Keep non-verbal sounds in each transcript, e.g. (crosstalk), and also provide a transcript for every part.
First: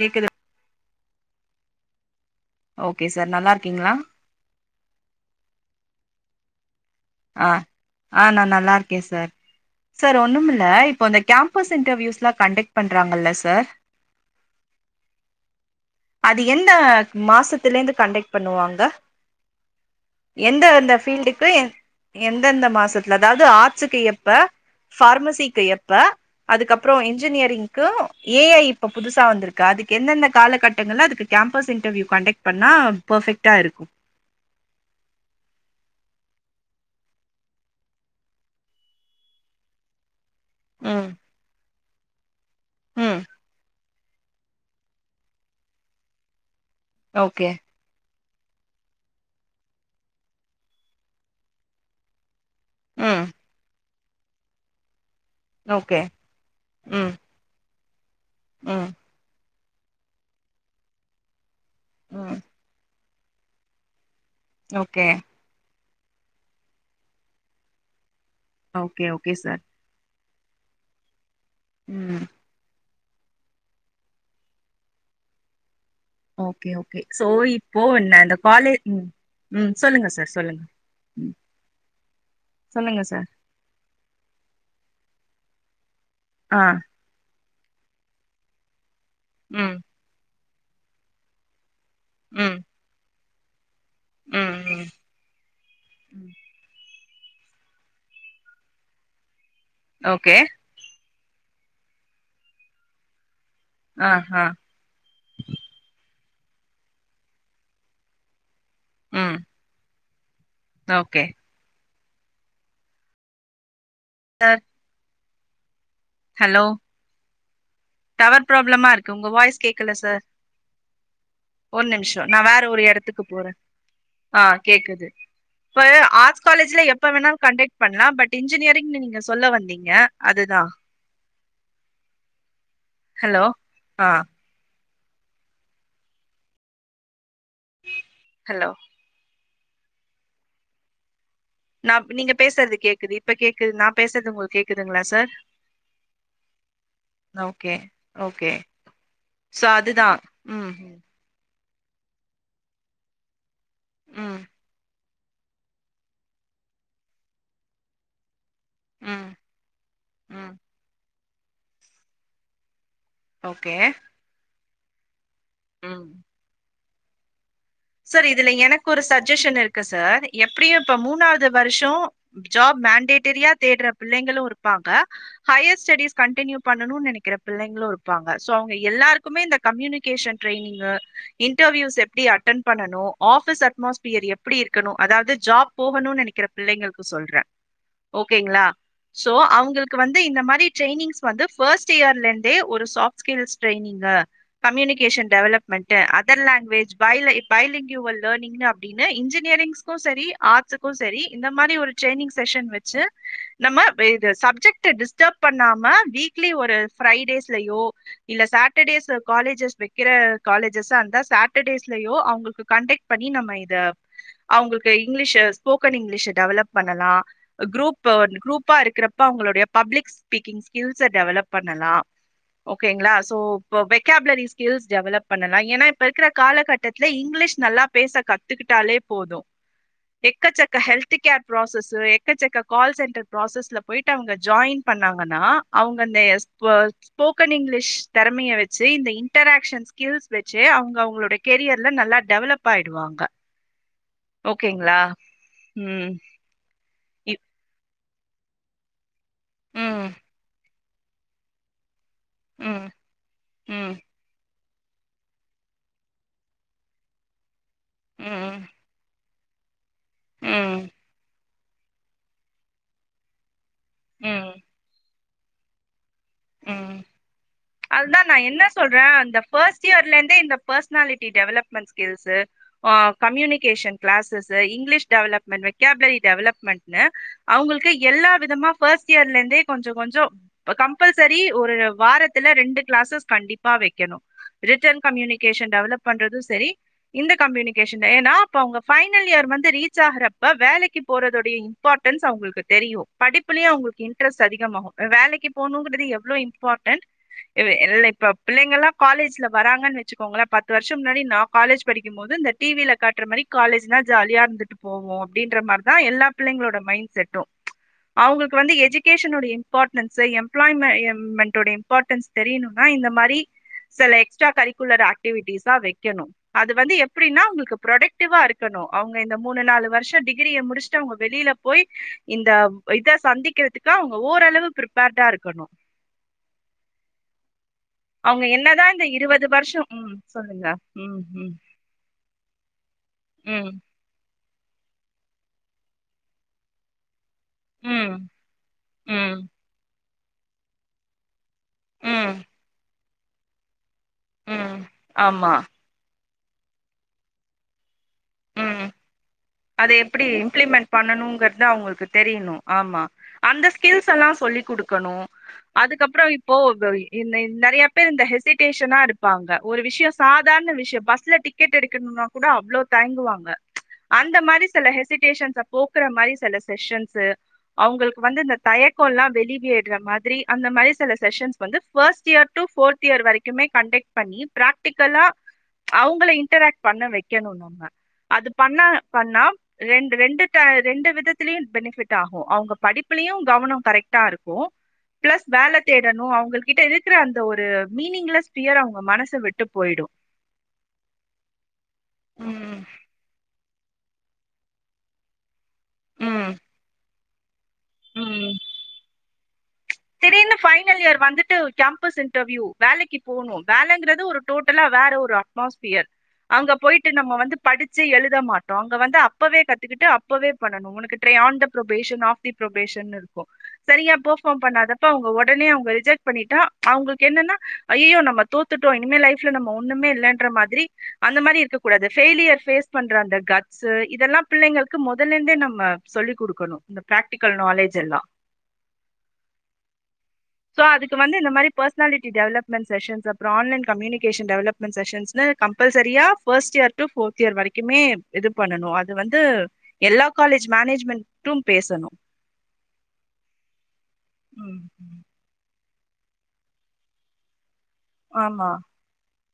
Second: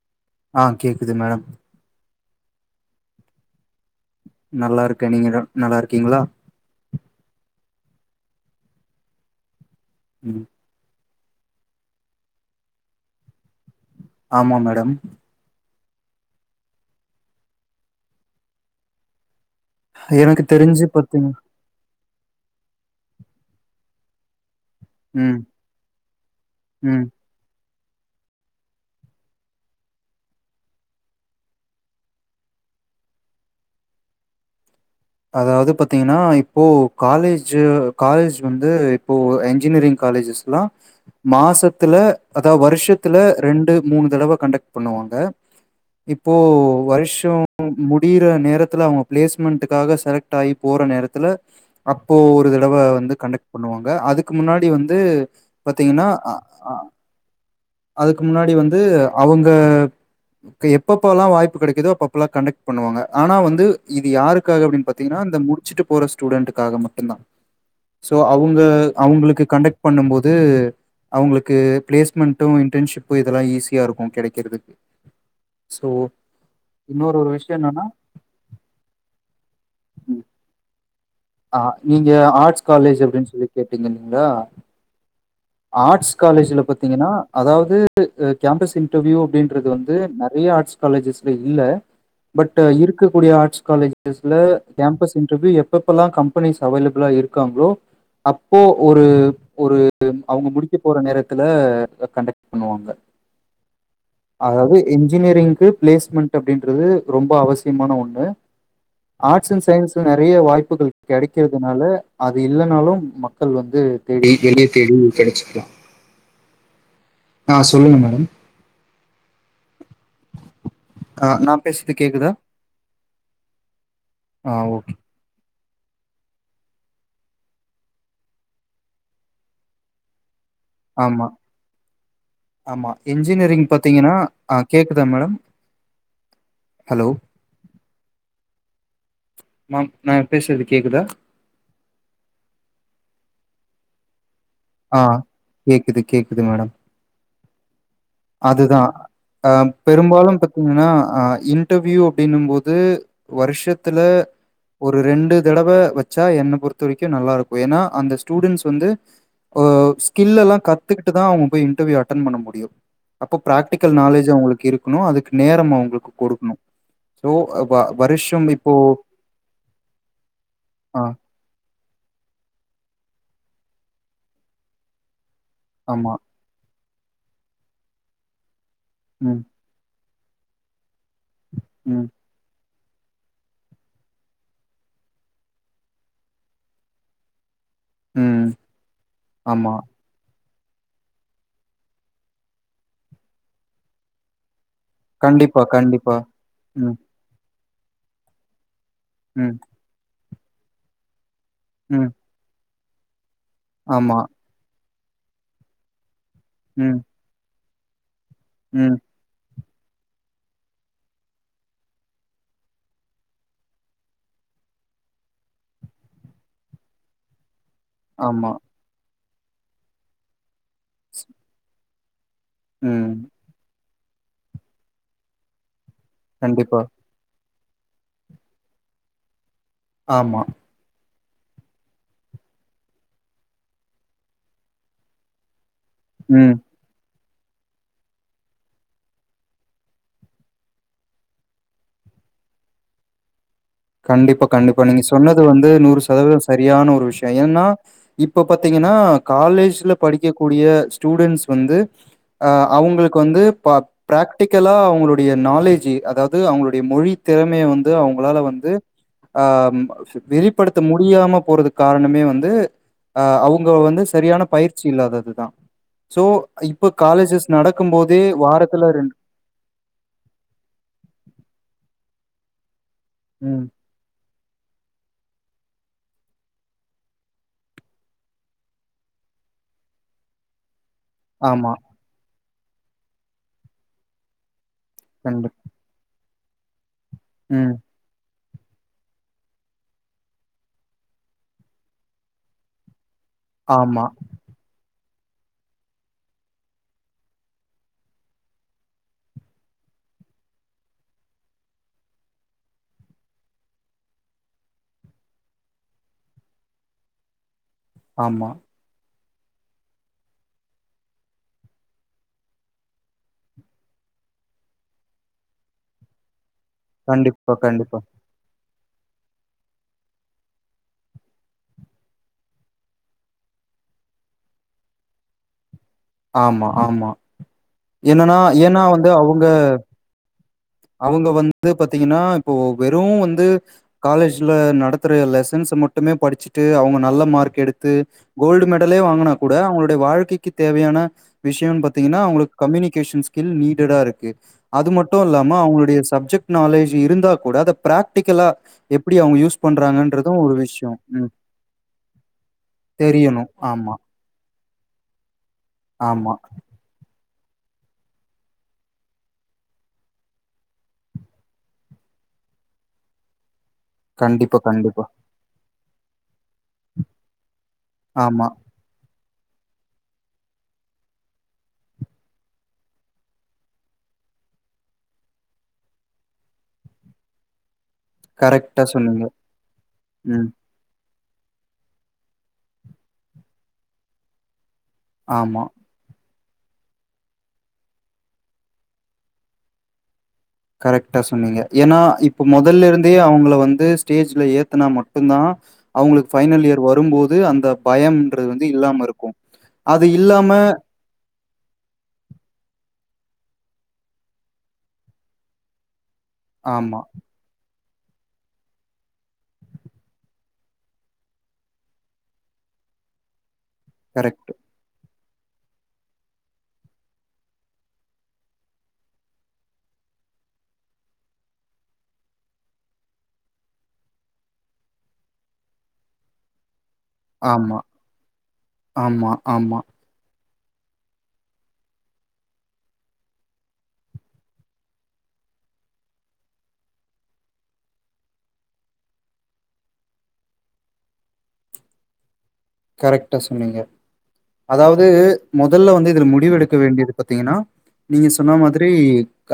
கேக்குறே ஆ கேக்குது மேடோ ஓகே சார் நல்லா இருக்கீங்களா நல்லா இருக்கே நீங்க நல்லா இருக்கீங்களா ஆ ஆ நா நல்லா இருக்கே சார் சார் ம் ஒண்ணுமில்ல இப்போ (inaudible) கண்டக்ட் பண்றாங்கல்ல சார் ஆமா மேடோ அது என்ன மாசத்துல இருந்து கண்டெக்ட் பண்ணுவாங்க எனக்கு எந்த தெரிஞ்சு அந்த பாத்தீங் பீல்டுக்கு எந் எந்தெந்த மாசத்துல அதாவது ஆட்சுக்கு எப்ப ம் பார்மசிக்கு எப்ப அதுக்கப்புறோ ம் இன்ஜினியரிங்க்கு ஏஐ இப்ப புதுசா வந்திருக்கு அதுக்கு எந்தெந்த காலக்கட்ட இவங்கள்ளா அதுக்கு கேம்பஸ் இன்டர்வியூ கண்டக்ட் பண்ணா பெர்பெக்டா இருக்கு அதாவது பாத்தீங்கன்னா இப்போ காலேஜு காலேஜ் வந்து இப்போ என்ஜினியரிங் காலேஜஸ் லா ம் மாசத்துல அதா வருஷத்துல ம் ரெண்டு மூணு தடவ கண்டக்ட் பண்ணுவாங்க இப்போ வருஷோ ஓகே மு முடியிற நேரத்துல அவுங்க பிளேஸ்மண்டுக்காக செலக்ட் ஆகி போற நேரத்துல அப்போ ஒரு தடவ வந்து ம் கண்டக்ட் பண்ணுவாங்க அதுக்கு முன்னாடி வந்து ஓகே பாத்தீங்கன்னா அ ஆ ம் அதுக்கு முன்னாடி வந்து ம் அவுங்க எப்பப்பல்லா வாய்ப் பு கெடைக்குதோ அப்பப்பல்லா ம் கண்டக்ட் பண்ணுவாங்க ஆனா வந்து இது யாருக்காக அப்டின் ஓகே பாத்தீங்கன்னா அந்த முடுச்சுட்டு போற ஸ்டூடண்டுக்காக மட்டுந் தா சோ அவுங்க ஓகே ஓகே அவுங்களுக்கு சார் கண்டக்ட் பண்ணும் போது அவுங்களுக்கு ம் ப்ளேஸ்மண்ட் டு இன்டன்ஷிப்பு இதெல்லா ஈஸியா இருக்கு கெடைக்கறதுக்கு சோ ஓகே ஓகே சோ இப்போ நா இந்த காலே ம் ம் சொல்லுங்க சார் சொல்லுங்க ம் ஆ நீங்க ஆர்ட்ஸ் காலேஜ் சொல்லுங்க சார் அப்டின் சொல்லி கேட்டீங்க நீங்க ஆட்ஸ் காலேஜுல ஆ பாத்தீங்கன்னா அதாவது கேம்பஸ் இன்டர்வியூ அப்டின்றது ம் வந்து நெறைய ஆட்ஸ் காலேஜஸ்ல இல்ல ம் பட்டு இருக்கக்கூடிய ஆட்ஸ் காலேஜஸ்ல ம் ம் கேம்பஸ் இன்டர்வியூ எப்பப்பல்லா கம்பனிஸ் அவய் லபிளா இருக்காங்களோ அப்போ ஒரு ஒரு ஓகே அவுங்க முடி க்க போற நேரத்துல கண்டக்ட் பண்ணுவாங்க ஆ ஆ அதாவது இன்ஜினியரிங்க்கு பிளேஸ்மண்ட்டு அப்டின்றது ரொம்ப அவசியமான ஒண்ணு ம் ஆர்ட்ஸ் அண் சயின்ஸ்ல நெறைய வாய்ப்புகள் ஓகே கெடைக்க கனால அது இல்லனாலு மக்கள் வந்து தேடி சார் தேடி தேடி கெடச்சுக்லா ஹலோ ஆ சொல்லுங்க மேம் டவர் ப்ராப்ளமா இருக்கு உங்க வாய்ஸ் கேக்கல சார் ஆ நா ஒர் நிம்ஷோ நா வேற ஒரு எடத்துக்கு போறே ஆ கேக்குது இப்ப ஆர்ட்ஸ் காலேஜ்ல எப்ப வேணாலு கண்டெக்ட் பண்லா பட் இன்ஜினியரிங்னு நீங் நீங்க சொல்ல வந்தீங்க அதுதா ஆமா ஆமா ஹலோ இன்ஜினியரிங் ஆ பாத்தீங்கன்னா ஆ கேக்குதா மேடம் ஹலோ ஹலோ மேம் நா பேசுறது கேக்குதா நா நீங்க பேசுறது கேக்குது இப்ப கேக்குது நா பேசறது ஒங்களுக் ஆ கேக்குது கேக்குது மேடம் ஓகே ஓகே அதுதா அ சோ அதுதா பெரும்பாலு ம் பாத்தீங்கன்னா அ இன் டர்வியூ அப்டினம் போது வருஷத்துல ம் ஒரு ஒரு ரெண்டு தடவ வச்சா என்ன பொறுத்த வரைக்கு நல்லா இருக்கு ஏன்னா அந்த ஸ்டூடன்ஸ் வந்து ம் ஆ ம் ஸ்கில்லல்லா கத்துக்கிட்டு தா அவுங்க போய் இன்டர்வியூ அட்டன் பண்ண முடியு அப்ப ஓகே பிராக்டிகல் நாலேஜ் அவுங்களுக்கு இருக்கணு அதுக்கு நேரமு அவுங்களுக்கு ம் கொடுக்கணு சோ ப சார் இதுல எனக்கு ஒரு சஜ்ஜஷன் இருக்கு சார் எப்டியு இப்ப ஆ மூணாவது து வருஷோ ஜாப் மேண்டேட்டரியா தேடுற பிள்ளைங்களு இருப்பாங்க ஹையர் ஆமா. ஸ்டடிஸ் கண்டினியூ பண்ணனு நெனைக்கற பிள்ளைங்களு இருப்பாங்க சோ அவுங்க எல்லாருக்குமே ம், இந்த கம்யூனிகேஷன் ட்ரைனிங்கு இன்டர்வியூஸ் ம், எப்டி அட் பண்ணனு ஆஃபிஸ் அட்மாஸ்பியர் எப்பிடி இருக்கணு அதாவது ஜாப் போகணுனு நெனைக்கற பிள்ளைங்களுக்கு சொல்றே ம். ஓகேங்களா சோ ஆமா. அவங்களுக்கு வந்து இந்த மாரி டிரைனிங்ஸ் வந்து ஃபஸ்ட் இயர்ல இருந்தே ஒரு சாஃப்ட்ஸ் ஸ்கில் டிரைனிங்க கம்யூனிக் எஜிகேஸன் கண்டிப்பா, டெவலப்மெண்ட்டு கண்டிப்பா. அதர் லாங்குவேஜ் ம், பைல பைலிங் யூவல் லேர்னிங் அப்டின்னு ம், இன்ஜினியரிங் க்கு செரி ஆட்ஸ்ஸுக்கு செரி இந்த மாரி ஒரு ம். ட்ரைனிங் செக்சன் வச்சு நம்ம வே ஆமா. சப்ஜெக்ட் டு டிஸ்டப் பண்ணாம வீக்லி ஒரு ம், ஃபிரைடேஸ்லயோ இல்ல ம். சாட்டர்டேஸ் காலேஜஸ் வைக்கிற காலேஜேஸ்ஸா இருந்தா சாட்டர்டேஸ்லயோ அவங்களுக்கு கண்டெக்ட் பண்ணி நம்ம இத அவங்களுக்கு இங்கிலீஷ் ஸ்போக்கன் இங்கிலீஷ் டெவலப் பண்ணலா குரூப் இப்ப ஒரு ஆமா. குரூப்பா இருக்கிறப்ப அவங்களுடைய பப்ளிக் ஸ்பீக்கிங் ஸ்கில்ஸ்ச டெவலப் பண்ணலா ம் ஓகேங்களா சோ இப்போ வெகாபுலரி ஸ்கில்ஸ் டெவலப் பண்ணலா ஏன்னா இப்ப இருக்கிற கண்டிப்பா. காலகட்டத் தில் இங்கிலீஷ் நல்லா பேச கத்துக்கிட்டாலே போது ஆமா. எக்கச்சக்க ஹெல்த் கேர் ப்ராசஸ் எக்கச்சக்க கால் சென்டர் ப்ராசஸ்ல போய்ட்டு அவுங்க ஜாயின் பண்ணாங்கன்னா அவுங்க அந்த ம். எக்ஸ்போட் ஸ்போக்கன் இங்கிலீஷ் திறமைய வச்சி இந்த இன்டராகஷன் ஸ்கில்ஸ் வச்சு அவங்க அவங்களோட கெரியர் இன்னும் நல்லா டெவலப் ஆய்டுவாங்க கண்டிப்பா கண்டிப்பா நீங்க சொன்னது வந்து நூறு ம் சதவீத சரியான ஒரு விஷயோ இப்- ஏன்னா இப்ப பாத்தீங்கன்னா காலேஜ்ல ம் படிக்கக் கூடிய ஸ்டூடென்ஸ் வந்து அ ம் அவுங்களுக்கு வந்து பா ம் பிராக்டிக்கலா அவங்களுடைய பிராக்டிக்கல்லா அவுங்களுடைய நாலேஜ் அதாவது அவங்களுடைய மொழி திறமைய வந்து அவங்களால ம் வந் து ஆ ம் வெளிப்படுத்த முடியாம போறது காரணமே வந்து அவுங்க வந்து சரியான ம் பயிற்சி இல்லாததுதான் சோ இப்போ காலேஜஸ் நடக் அதுதான் நான் என்ன சொல்றேன் அந்த ஃபஸ்ட் சியார்லந்தே இந்த பர்சனாலிட்டி டெவலப்மெண்ட் ஸ்கில்ஸ் அ ம். Communication classes English development vocabulary development ன்னு அவுங்களுக்கு எல்லா விதமா ஃபஸ்ட் இயர்ல இருந்தே கொஞ்சோ கொஞ்சோ கம்பல்சரி ஆமா. ஒரு வாரத்துல ரெண்டு கிளாஸஸ் கண்டிப்பா வைக்கணு ரிட்டன் கண்டிப் கம்யூனிகேஷன் டெவலப் பண்றது செரி இந்த ம். கம்யூனிகேஷன் ன் ஏன்னா அப்ப அவுங்க பைனல் இயர் வந்து ரீச் ஆகுறப்ப வேலைக்கு போறதுடைய இ இம்பார்ட்டன்ஸ் அவுங்களுக்கு தெரியும் படிப்புலயு ஆமா, அவங்களுக்கு இன்ட்ரெஸ்ட் அதிகமாகும் வேலைக்கு போணுங்கிறது எவ்ளோ இம்பார்ட்டண்ட் இது இல்ல இப்ப பிள்ளைங்கல்லாம் காலேஜ்ல வராங்கன்னு வச்சுக்கோங்களேன் பத்து வருஷம் முன்னாடில்லாம் நான் காலேஜ் படிக்கும் போது இந்த டிவியில காட்டுற மேரி காலேஜ்ன்னா ஜாலியா இருந்துட்டு போவோம் அப்டின்ற மாரிதான் எல்லா பிள்ளைங்களோட மைண்ட் செட்டும் ஆமா. அவங்களுக்கு வந்து எஜ்கேஷனுடைய இம்பார்ட்டன்ஸ்சு எம்ப்ளாய்மெமெண்ட்டுடைய இம்பார்ட்டன்ஸ் தெரியணும்னா இந்த மாரி சில எக்ஸ்ட்ரா கரிக்குலர் ஆக்டிவிட்டிஸ்லா வைக்கணும் அது வந்து எப்டினா கண்டிப்பா, உங்களுக்கு கண்டிப்பா. ப்ரொடக்டிவா இருக்கு க்கணும் அவுங்க இந்த மூணு நாலு வருஷம் டிகிரிய முடிஸ்ட்டு அவுங்க வெளில போய் இந்த இத சந்திக்கிறதுக்கு அவுங்க ஓரளவு ப்ரிப்பேர்டா இருக்கணும் ஆமா ஆமா என்னன்னா அவங்க என்னதா ஏன்னா இந்த வந்து இருவது அவ்ங்க வருஷோ ம் சொல்லுங்க ம் அவுங்க ம் வந்து பாத்தீங்கன்னா இப்போ வெறும் வந்து ம் காலேஜ்ல நடத்துற லெசன்ஸ்ச மட்டுமே படிச்சுட்டு அவுங்க நல்ல மார்க் கெடுத்து ம் கோல்டு மெடலே வாங்கனா ம் கூட அவங்களுடைய வாழ்க்கைக் க்கு தேவையான விஷயம் பாத்தீங்கன்னா ம் அவுங்களுக்கு கம்யூனிகேஷன் ஸ்கில் நீடடா இருக்கு க்கு ம் அது மட்டும் இல்லா ஆமா உங்களுடைய சப்ஜெக்ட் நாலேஜ் இருந்தா கூட அத பிராக்டிக்கல்லா ம் எப்டி அவுங்க யூஸ் அத எப்டி பண்றாங்கன்றதும் ஒரு இம்ப்ளிமெண்ட் விஷயம். ம். பண்ணணுங்கறத அவங்களுக்கு தெரியணு ஆமா தெரியணும். அந்த ஆமா, ஸ்கில்ஸ் எல்லா சொல்லிக் குடுக்கணு அதுக்கப்புற ஆமா. இப்போ இந்த நெறைய பேர் இந்த ஹெசிடேஷனா எடுப்பாங்க ஒரு விஷ்யோ சாதாரண விஷ்ய பஸ்ல டிக் கெட் எடுக்கணும்னா கூட அவ்வளோ தயங்குவாங்க அந்த கண்டிப்பா, மாரி செல கண்டிப்பா. ஹெசிடேஷன்ஸ போக்குற மாரி சில செஷன்ஸூ அவங்களுக்கு வந்து ஆமா. இந்த தய கல்லா வெளியேருர மாதிரி அந்த மாதிரி சில செஷன்ஸ் வந்து first year to fourth year வரைக்குமே கண்டக்ட் பண்ணி பிராக்டிக்கலா அவங்கள இன்டராக்ட் பண்ண வைக்கணு நம்ம அது பண்ண கரெக்ட்டா சொன்னீங்க. பண்ணா ரெண்டு ம். ரெண்டு ரெண்டு வித த்திலயு பெனிபிட் ஆகு அவங்க படிப்புலயு கவனம் கரெக்டா இருக்கும் பிளஸ் ஆமா. வேல தேடணும் அவங்க கிட்ட இருக்கிற அந்த ஒரு மீனிங்லெஸ் பியர் அவங்க மனச விட்டு போய்டு கரெக்ட்டா சொன்னீங்க ஏன்னா இப்ப ம் மொதல்ல இருந் தபயே அவங்கள வந்து ஸ்டேஜ்ல ஏத்துனா மட்டுந்தா அவங்களுக்கு ம் பைனல் இயர் வரும்போது அந்த பயம்ன்றது ம் வந்து இல்லாம இருக்கு திடீர்னு பைனல் இயர் வந்துட்டு டம்ப் கேம்பஸ் இன்டர்வியூ வேலைக்கு போனு வேலன்றது ஒரு டோட்டலா வேற ஒரு அட்மாஸ்பியர் அங்க ஆமா. போய்ட்டு நம்ம வந்து படிச்சே எழுத மாட்டோ அங்க வந்து அப்பவே கத்துக்கிட்டு அப்பவே பண்ணணு ஒனக்கு try on the probation of the பரொபேஷன்னு இருக்கும் சரியா கரெக்ட். ஃபேர்பாம் பண்ணாதப்ப அவங்க ஒடனே அவங்க ரிஜெக்ட் பண்ணிட்டா அவங்களுக்கு என்னன்னா ஐயயோ நம்ம தோத் துட்டோ இனிமே லைஃப்ல நம்ம ஒண்ணுே இல்லன்ற மாதிரி அந்த மாரி இருக்க கூடாது ஃபெய்லியர் பேஸ் பண்ற அந்த கட்ஸூ இதெல்லா பிள்ளைங்களுக்கு மொதல்ல இருந்தே நம்ம சொல்லிக் குடுக்கணும் இந்த பிராக்டிக்கல் ஆமா, நாலேஜ் எல்லா ஆமா ஆமா சோ அதுக்கு வந்து இந்த மாரி பர்சனாலிட்டி டெவலப்மெண்ட் செஷன்ஸ் அப்றொ ஆன்லைன் கம்யூனிகேஷன் டெவலப் மென் செஸன்ஷ்னு கம்பல்சரியா first year to fourth year வரைக்குமே இது பண்ணனு அது வந்து எல்லா காலேஜ் மேனேஜ்மெண்டு பேசணு கரெக்ட்டா சொன்னீங்க ம் அதாவது முதல்ல வந்து இதுல முடிவு எடுக்க வேண்டியது பாத்தீங்கன்னா நீங்க சொன்ன ஆமா மாதிரி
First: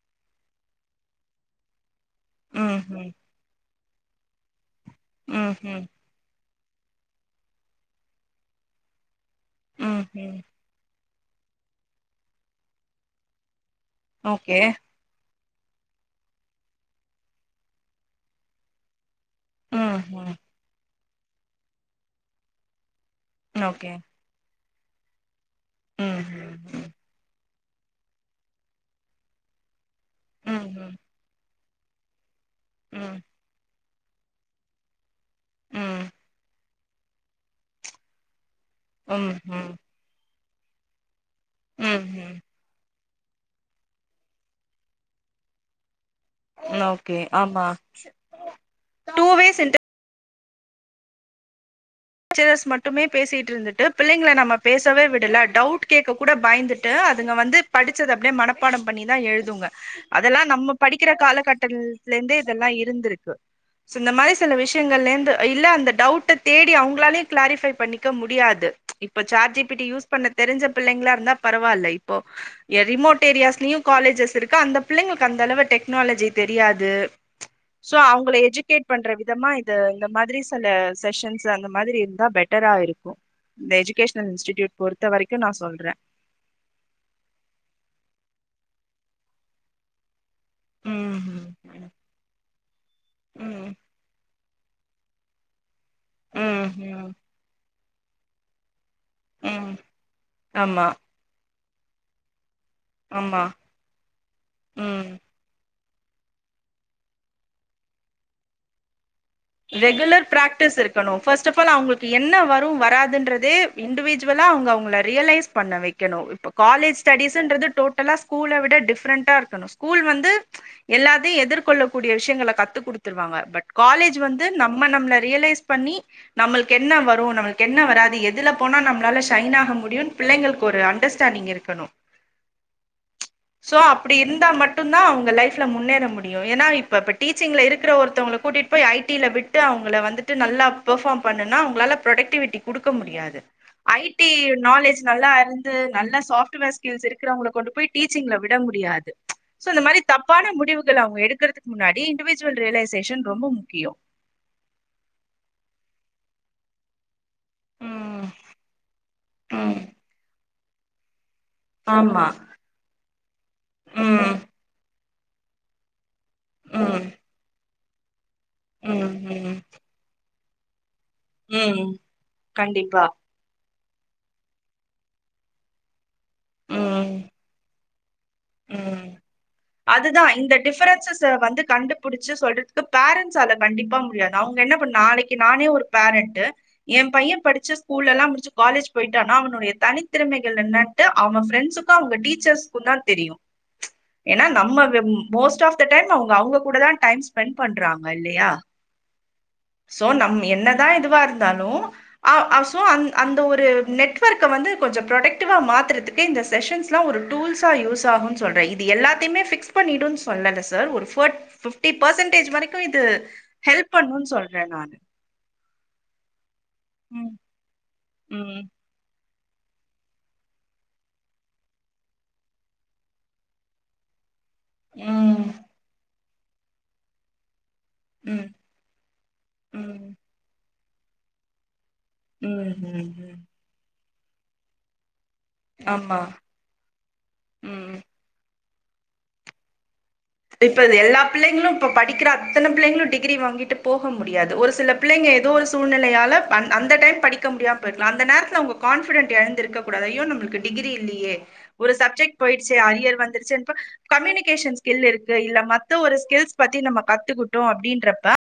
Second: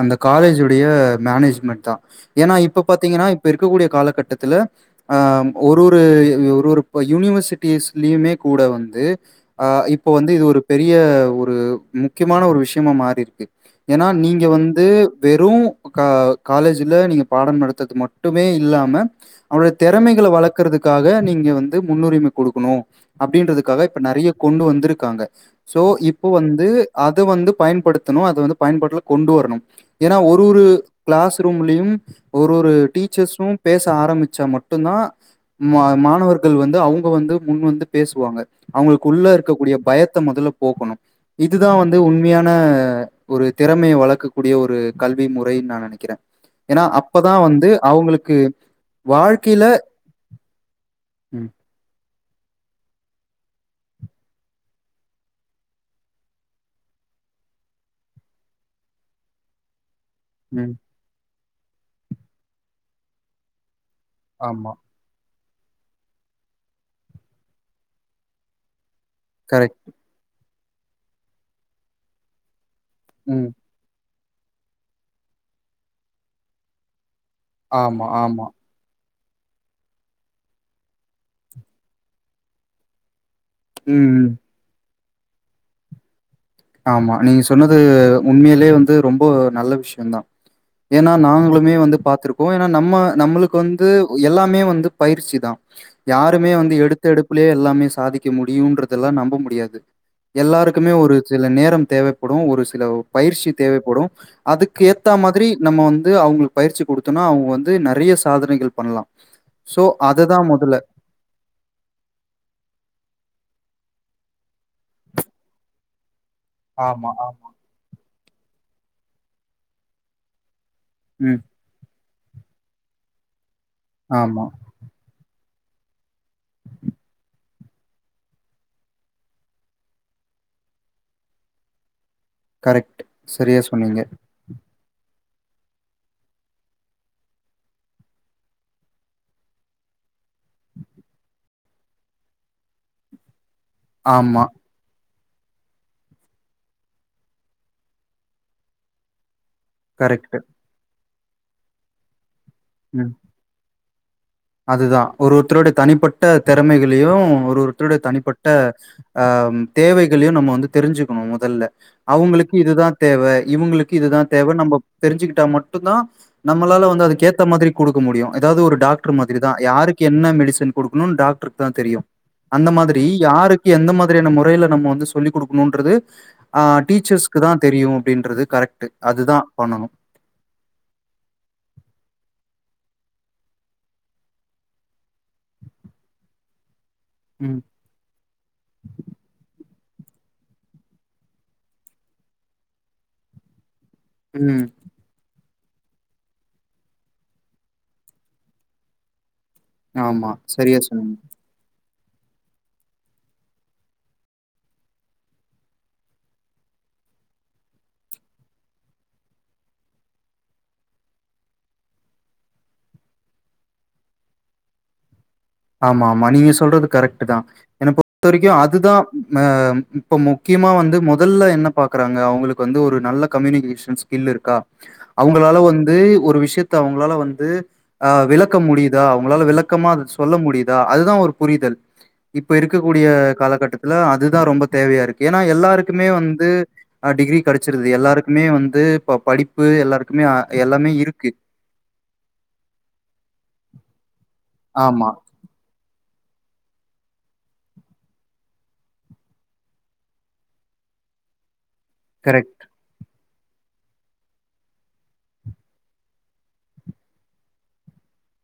அந்த காலேஜுடைய மேனேஜ்மெண்ட் தா ஏன்னா ம் இப்ப ம் பாத்தீங்கனா இப்ப இருக்கக்கூடிய காலகட்டத்தில அ ம் ஒரு ம் ஒரு ஒரு ஒரு யூனிவர்சிட்டீஸ் லயுமே கூட வந்து அ ம் இப்போ வந்து ம் இது ஒரு பெரிய ஒரு முக்கியமான ஒரு விஷ்யமா மாறி இருக்கு ஏன்னா நீங்க ஓகே வந்து வெறு கா காலேஜ்ல நீங்க பாடம் நடத்துறது மட்டுமே இல்லாம அவனுடைய ம் திறமைகளை ம் வளர்க்கறதுக்காக நீங்க வந்து முன்னுரிமை கொடுக்கணும் அப்படின்றதுக்காக ஓகே இப்ப நெறைய கொண்டு வந்திருக்காங்க சோ ம் இப்ப ம் வந்து ம் அதை வந்து பயன்படுத்தணும் அத வந்து பயன்படுத்தனு அதவந்து பயன்பாட்டுல கொண்டு வரணு ஏன்னா ஒரு ஒரு ம் கிளாஸ் ரூம்லயும் ஒரு ஒரு ம் ம் டீச்சர்ஸும் பேச ஆரம்பிச்சா மட்டுந்தா மா ம் மாணவர்கள் வந்து அவங்க வந்து முன் வந்து பேசுவாங்க அவங்களுக்கு உள்ள ம் இருக்கக்கூடிய பயத்த மொதல்ல போக்கணு இதுதா வந்து ம் ம் உண்மையான ஒரு திறமையை வளர்க்கக்கூடிய ஒரு கல்வி முறைன் நா நெனைக்கிறே ஏன்னா ஓகே அப்பதா ஆமா வந்து அவங்களுக்கு டூ வேஸ் வாழ்க்கையில ம், டீச்சர்ஸ் மட்டுமே பேசிட்டு இருந்துட்டு பிள்ளைங்கள நம்ம பேசவே விடல டவுட் கேட்க கூட பயந்துட்டு அதுங்க வந்து படிச்சதப்படியே மனப்பாடம் பண்ணிதா எழுதுங்க அதெல்லா ம். நம்ம படிக்கிற காலகட்டலத்தலருந்தே இதெல்லா இருந்திருக்கு சோ இந்த மாரி சில ஆமா. விஷயங்கள்லேந்து இல்ல அந்த டவுட்ட தே அவுங்களாவே க்ளாரிபை பண்ணிக்க முடியாது இப்ப chat G P correct. T use பண்ண தெரிஞ்ச பிள்ளைங்களா இருந்தா பரவால்ல இப்போ ரிமோட் ம். ஏரியாஸ்லயும் காலேஜஸ் இருக்கு அந்த பிள்ளைங்களுக்கு அந்த அளவு டெக்னாலஜி தெரியாது சோ ஆமா, அவங்கள ஆமா. எஜுகேட் பண்ற விதமா இது இந்த மாதிரி சில செக்ஷன்ஸ் அந்த மாதிரி இருந்தா பெட்டரா இருக்கு இந்த ம். எஜுகேஷனல் ம். இன்ஸ்டிடூட் பொறுத்த வரைக்கு நா சொல்றே ஆமா நீங்க சொன்னது உண்மையிலயே வந்து ரொம்ப நல்ல விஷயம்தா ஏன்னா ம் நாங்களுமே ம் வந்து பாத்துருப்போ ஏன்னா நம்ம நம்மளுக்கு ம் வந்து எல்லாமே வந்து பயிற்சி தா யாருமே வந்து ம் எடுத்த ம் எடுப்பிலயே எல்லாமே சாதிக்க முடியும்ன்றதெல்லாம் நம்ம ம் முடியாது ஆமா எல்லாருக்குமே ஒரு சில நேரம் தேவ படும் ஒரு சில ஆமா பயிற்சி தேவைப்படும் அதுக்கு ம் ஏத்த மாதிரி நம்ம வந்து அவுங்களுக்கு பயிற்சி குடுத்தோம்னா அவுங்க வந்து நெறைய சாதனை பண்ணலா சோ ரெகுலர் அதுதா பிராக்டிஸ் முதல்ல ஃபர்ஸ்ட் ஆஃப் ஆல்அவுங்களுக்கு என்ன வரும் வராதுன்றத இண்டிவிஜுலா அவுங்க அவங்கள ரியலைஸ் பண்ண வைக்க ணும் இப்ப காலேஜ் ஆமா, ஆமா. ஸ்டடிஸ்ன்றது டோட்டலா ஸ்கூல்ல விட டிஃப்ரெண்டா இருக்கணும் ஸ்கூல் வந்து ம். எல்லாத்தையு எதிர்கொள்ளக் கூடிய விஷயங்களை கத்துக் குடுத்துருவாங்க பட் காலேஜ் வந்து ஆமா. நம்ம நம்மள ரியலைஸ் பண்ணி நம்மளுக்கு என்ன வரும் நம்மளுக்கு என்ன வராது எதுல போனா நம்ளால ஷைன் ஆக முடியும் பிள்ளைங்களுக்கு ஒரு அண்டர்ஸண்ட் நீங்க இருக்கணு கரெக்ட். சரியா சோ சொன்னீங்க. அப்டி இருந்து இருந்தா மட்டும் தா அவுங்க லைஃப்ல முன்னேற முடியும் ஏன்னா இப்ப டீச்சிங்ல இருக்குற ஒருத்தவங்க கூட்டிட்டு போய் ஐ டில விட்டு அவங்கள வந்துட்டு நல்லா பெர்பார்ம் பண்ணுனா அவங்களால ப்ரொடக்டிவிட்டி குடுக்க முடியாது ஐடி ஆமா. நாலேஜ் நல்லா அ இருந்து நல்லா சாஃப்ட்வேர் ஸ்கில்ஸ் இருக்கிறவங்கள கொண்டு போய் டீச்சிங்ல விட முடியாது சோ இந்த மாதிரி கரெக்ட். தப்பான முடிவுகள் அவுங்க எடுக்கறதுக்கு முன்னாடி இண்டுஜுவல் ரியலைசேஷன் ரொம்ப முக்கியம் அதுதா ஒரு ஒருத்தருடைய தனிப்பட்ட திறமைகளையும் ஒரு ஒருத்தருடைய ம் தனிப்பட்ட அ ம் தேவைகளையும் நம்ம வந்து தெரிஞ்சுக்கணும் முதல்ல ஆமா அவுங்களுக்கு இதுதா தேவ இவுங்களுக்கு இதுதா ம் தேவ நம்ம தெரிஞ்சுக்கிட்டா மட்டுந்தா நம்மளால வந்து ம் அதுக்கேத்த மாதிரி குடுக்க முடியும் ஏதாவது ஒரு டாக்டர் ம் மாதிரி தா ம் யாருக்கு என்ன என்ன மெடிசன் குடுக்கணும் டாக்டருக்கு தா ம் தெரியும் அந்த மாதிரி கண்டிப்பா யாருக்கு எந்த மாதிரியான முறையில நம்ம வந்து சொல்லிக் குடுக்கணுன்றது அ ம் டீச்சர்ஸ்க்கு தா தெரியும் அப்டின்றது கரு ம் அதுதா இந்த டிஃபரன்சஸ் வந்து கண்டுபிடிச்சு சொல்றதுக்கு பேரன்ட்ஸ் அத கண்டிப்பா முடியாது அவங்க என்ன பண்ண நாளைக்கு நானே ஒரு பேரண்ட் என் பைய ம், படிச்ச ஸ்கூல்ல எல்லாம் முடிச்சு காலேஜ் போயிட்டானா அவனுடைய தனித்திறமைகள் என்னாட்டு அவே ஃப்ரண்ட்ஸ்க்கும் அவுங்க டீச்சர்ஸ்க்கும் தா தெரியு ஏன்னா ம். நம்ம மோஸ்ட் ஆஃப் த டைம் அவுங்க அவங்க கூட தா டைம் ஸ்பெண்ட் பண்றாங்க இல்லயா சோ ஆமா. நம் சரியா என்னதா சொன்னீங்க. இதுவா இருந்தாலும் ஆ சோ அந்த ஒரு நெட்வொர்க்கை வந்து கொஞ்சம் ப்ரொடக்டிவா மாத்துறதுக்கு இந்த செஷன்ஸ்லாம் ஒரு டூல்ஸ் யூஸ் ஆகும்னு சொல்றே இது எல்லாத்தையுமே பிக்ஸ் பண்ணிடுனு சொல்லல சார் ஒரு ஃபர்ட் ஃபிப்டி பெர்சன்டேஜ் வரைக்கு இது ஹெல்ப் பண்ணும்னு சொல்றே நான் ஆமா ஆமா நீங்க சொல்றது கரெக்ட் தா என்ன பொறுத்த வரைக்கும் ம் அதுதா அ இப்ப முக்கியமா வந்து முதல்ல என்ன பாக்குறாங்க அவுங்களுக்கு வந்து ஒரு நல்ல கம்யூனிகேஷன்ஸ் இல் இருக்கா ம் அவுங்களால வந்து ஒரு விஷயத்த அவுங்களால வந்து அ ம் விளக்க முடியுதா அவுங்களால விளக்கமா ம் சொல்ல முடியுதா அதுதா ஒரு புரிதல் இப்ப ம் இருக்கக்கூடிய ம் ம் காலகட்டத்துல அதுதா ரொம்ப தேவையா இருக்கு ஏன்னா எல்லாருக்குமே ஆமா வந்து டிகிரி கெடைச்சிருது ம் எல்லாருக் மே வந்து இப்ப படிப்பு எல்லாருக்குமே ஆ இப்ப இது எல்லா பிள்ளைங்களு இப்ப படிக்கிற அத்தன பிள்ளைங்களு டிகிரி வாங்கிட்டு போக முடியாது ஒரு சில ஆமா பிள்ளைங்க எதோ ஒரு சூழ்நிலையால அந் அந்த டைம் படிக்க முடியாம போயிரு அந்த நேரத்தில உங்க கான்பிடெட் எழுந்திருக்க கூடயோ நம்மளுக்கு டிகிரி இல்லியே ஒரு சப்ஜெக்ட் கரெக்ட். போயிடுச்சு அரியர் வந்துருச்சுன்ன கம்யூனிகேஷன் ஸ்கில் இருக் இல்ல மத்த ஒரு ஸ்கில்ஸ் பத்தி நம்ம கத்துக்கிட்டோ அப்படின்றப்ப